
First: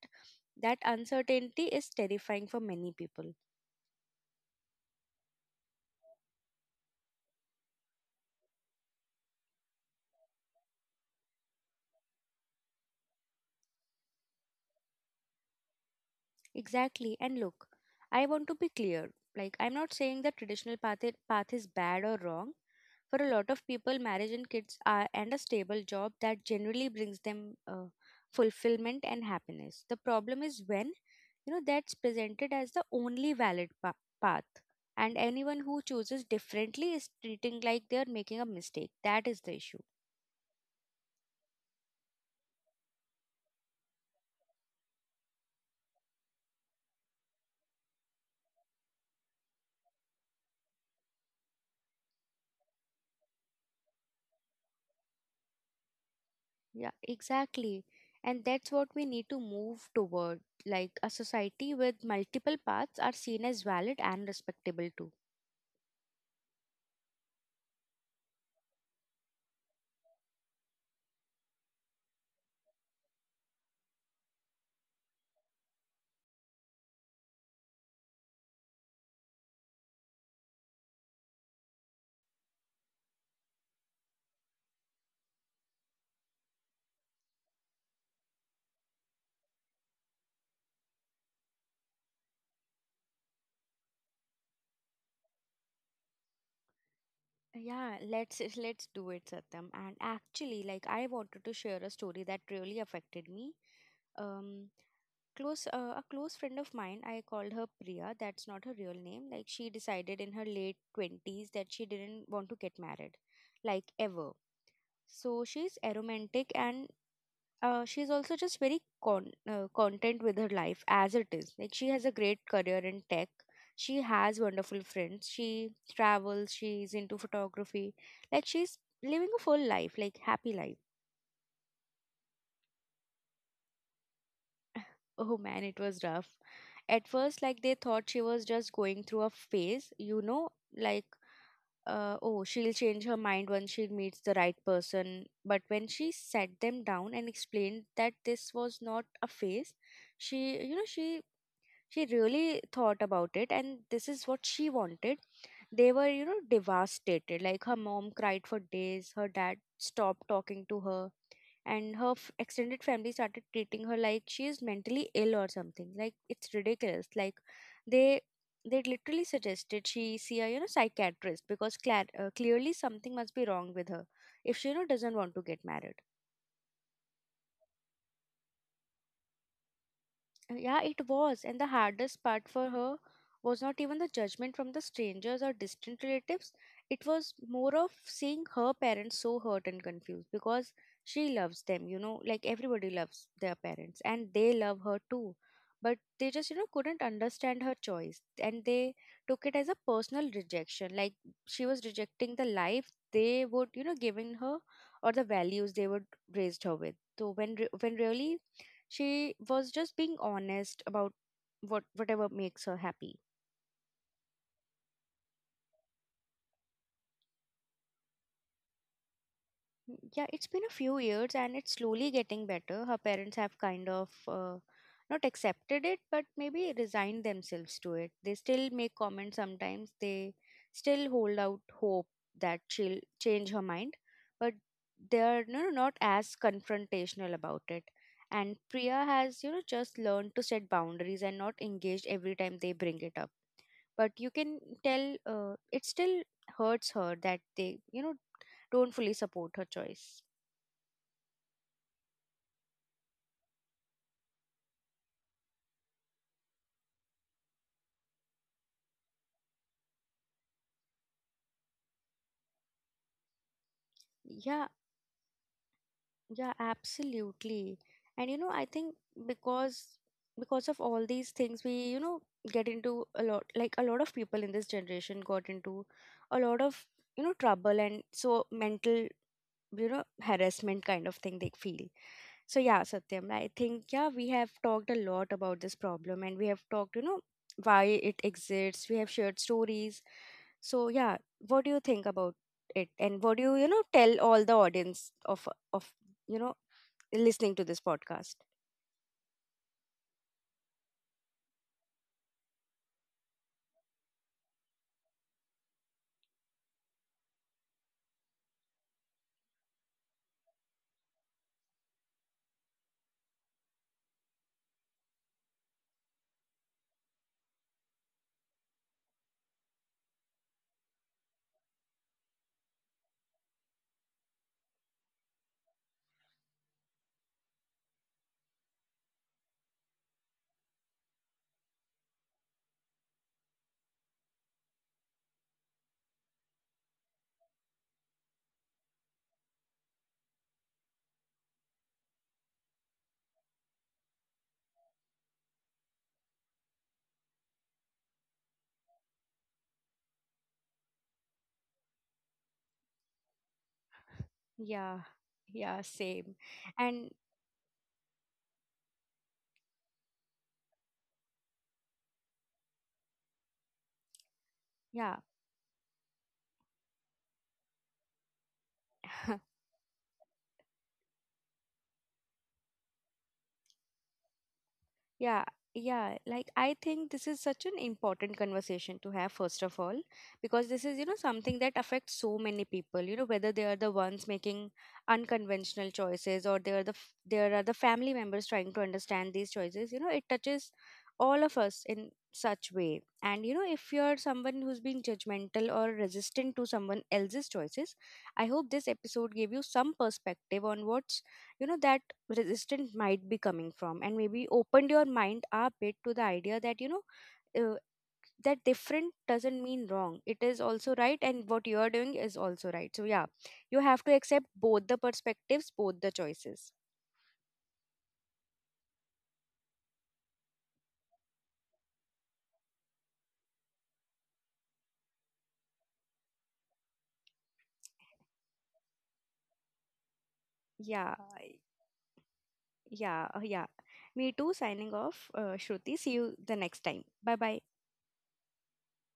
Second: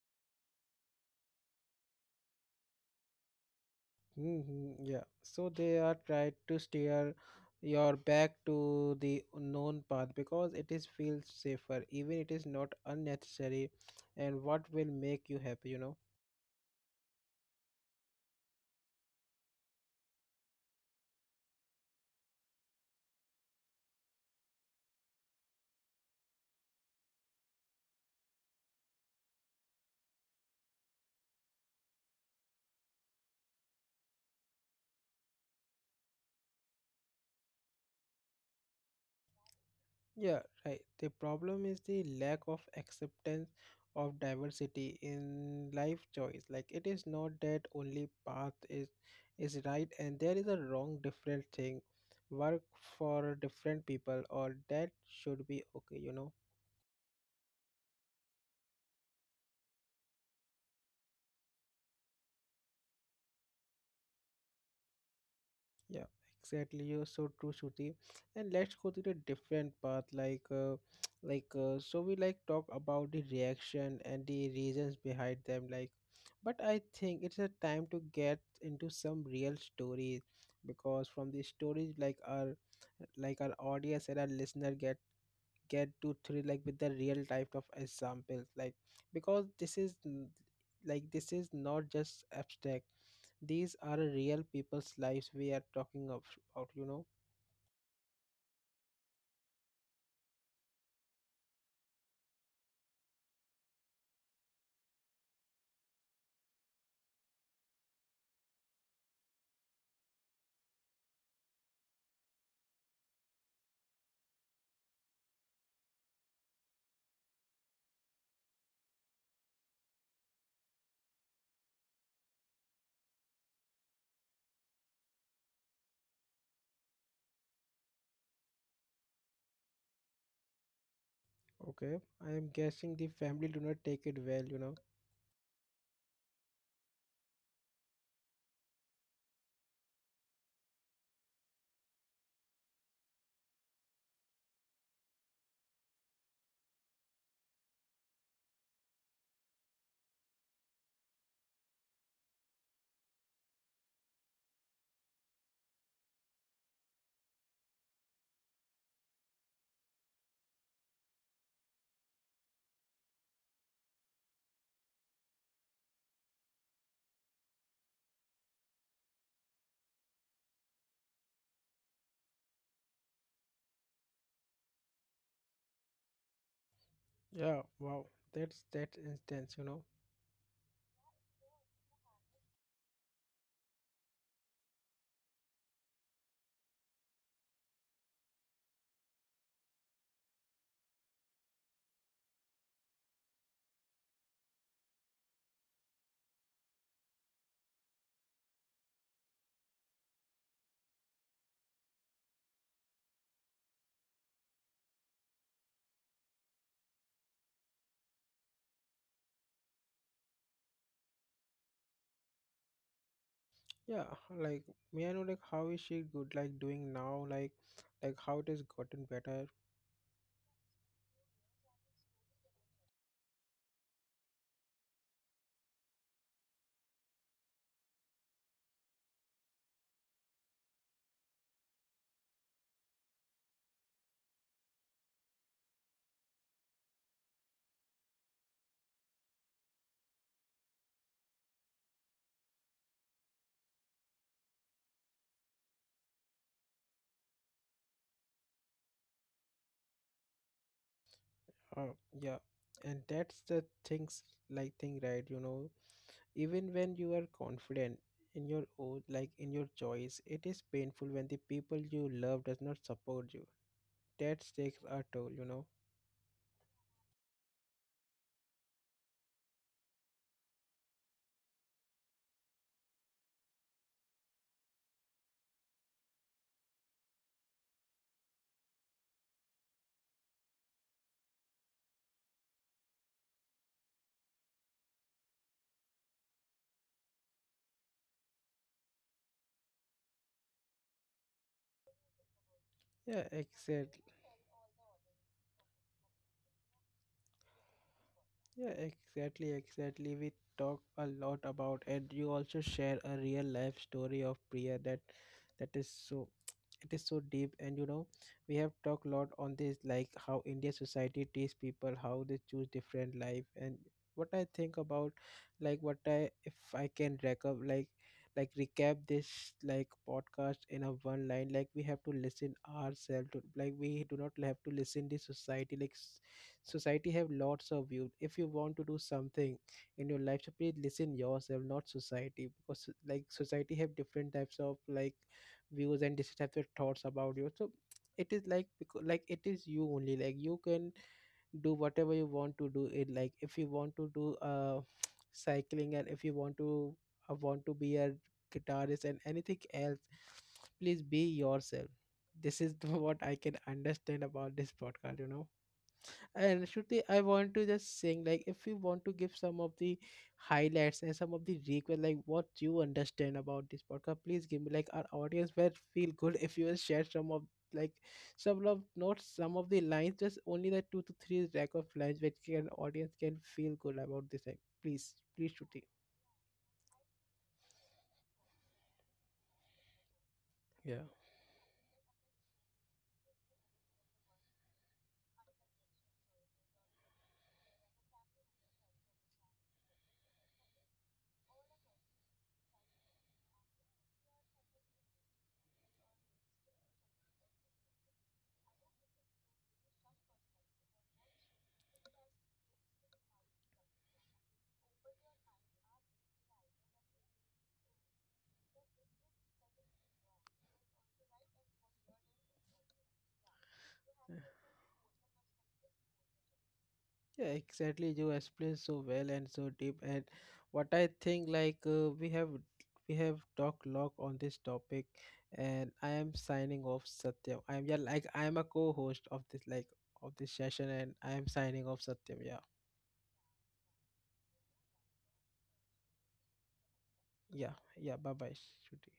that uncertainty is terrifying for many people. Hmm, yeah, so they are trying to steer your back to the known path because it is feels safer, even it is not unnecessary, and what will make you happy, you know. Exactly. And look, I want to be clear. Like, I'm not saying the traditional path, path is bad or wrong. For a lot of people, marriage and kids are, and a stable job that generally brings them fulfillment and happiness. The problem is when, you know, that's presented as the only valid path, and anyone who chooses differently is treating like they're making a mistake. That is the issue. Yeah, right. The problem is the lack of acceptance of diversity in life choice. Like it is not that only path is right and there is a wrong different thing work for different people or that should be okay, you know. Yeah, exactly. And that's what we need to move toward. Like a society with multiple paths are seen as valid and respectable too. Yeah, exactly. You're so true, Shruti. And let's go to the different path. Like, like, so we like talk about the reaction and the reasons behind them. Like, but I think it's a time to get into some real stories because from the stories, like our audience and our listener get to three like with the real type of examples like because this is like this is not just abstract, these are real people's lives we are talking of, about, you know. Yeah, let's do it, Satyam. And actually, like I wanted to share a story that really affected me. Um, Close a close friend of mine, I called her Priya. That's not her real name. Like she decided in her late 20s that she didn't want to get married, like ever. So she's aromantic, and she's also just very content with her life as it is. Like she has a great career in tech. She has wonderful friends. She travels. She's into photography. Like she's living a full life, like happy life. Okay, I am guessing the family do not take it well, you know. Oh man, it was rough. At first, like they thought she was just going through a phase, you know, like oh, she'll change her mind once she meets the right person. But when she sat them down and explained that this was not a phase, she you know she really thought about it, and this is what she wanted, they were, you know, devastated. Like her mom cried for days, her dad stopped talking to her, and her extended family started treating her like she is mentally ill or something. Like it's ridiculous. Like they they literally suggested she see a you know psychiatrist because clearly something must be wrong with her if she you know doesn't want to get married. Yeah, wow, that's that instance, you know. Yeah, it was. And the hardest part for her was not even the judgment from the strangers or distant relatives. It was more of seeing her parents so hurt and confused because she loves them, you know, like everybody loves their parents and they love her too. But they just, you know, couldn't understand her choice, and they took it as a personal rejection. Like she was rejecting the life they would, you know, given her, or the values they would raised her with. So when when really she was just being honest about whatever makes her happy. Yeah, like, may I know like how is she good like doing now, like how it has gotten better. Yeah, it's been a few years and it's slowly getting better. Her parents have kind of not accepted it, but maybe resigned themselves to it. They still make comments sometimes. They still hold out hope that she'll change her mind, but they're, you know, not as confrontational about it. And Priya has, you know, just learned to set boundaries and not engage every time they bring it up. But you can tell it still hurts her that they, you know, don't fully support her choice. uh, yeah, and that's the things like thing, right, you know, even when you are confident in your own like in your choice, it is painful when the people you love does not support you. That Yeah, takes a toll, you know. yeah, absolutely. And you know, I think, because because of all these things, we, you know, get into a lot, like a lot of people in this generation got into a lot of, you know, trouble, and so mental, you know, harassment kind of thing they feel. So yeah, Satyam, I think, yeah, we have talked a lot about this problem, and we have talked, you know, why it exists, we have shared stories. So yeah, what do you think about it, and Yeah, what do you, you know, exactly. tell all the audience of, you know, listening to this podcast. Yeah, exactly. We talk a lot about and you also share a real life story of Priya that that is so it is so deep. And you know, we have talked a lot on this, like how India society treats people, how they choose different life. And what I think about like what I if I can recap like recap this like podcast in a one line, like we have to listen ourselves to, like we do not have to listen the society, like society have lots of views. If you want to do something in your life, so please listen yourself not society, because like society have different types of like views and different types of thoughts about you. So it is like like it is you only, like you can do whatever you want to do it, like if you want to do cycling, and if you want to be a guitarist and anything else, please be yourself. This is what I can understand about this Yeah, podcast, you know. yeah, same. And Shruti, And I want to just sing, like if you want to give some of the highlights and some of the request, like what you understand about this podcast, please give me, like our yeah. audience will feel good if you will share some of like some of not some of the lines, just only the two to three rack of lines which can audience can feel good about this. Like please, Yeah, please Shruti. yeah. Like, I think this is such an important conversation to have, first of all, because this is, you Yeah. know, something that affects so many people, you know, whether they are the ones making unconventional choices or they are the there are the family members trying to understand these choices, you know, it touches all of us in such way. And, you know, if you're someone who's being judgmental or resistant to someone else's choices, I hope this episode gave you some perspective on what you know that resistance might be coming from, and maybe opened your mind up a bit to the idea that, you know, uh, that different doesn't mean wrong. It is also right, and what you are doing is also right. So yeah, you have to accept both the perspectives, both the choices. Yeah, exactly. You explained so well and so deep. And what I think, like we have talked lot on this topic, and I am signing off, Satyam. I am yeah, like I am a co-host of this like of this session, and Yeah, I am signing off, Satyam. Yeah, yeah, yeah, me too, signing off, Shruti. See you the next time. Bye yeah, bye. yeah. Bye, bye, Shruti.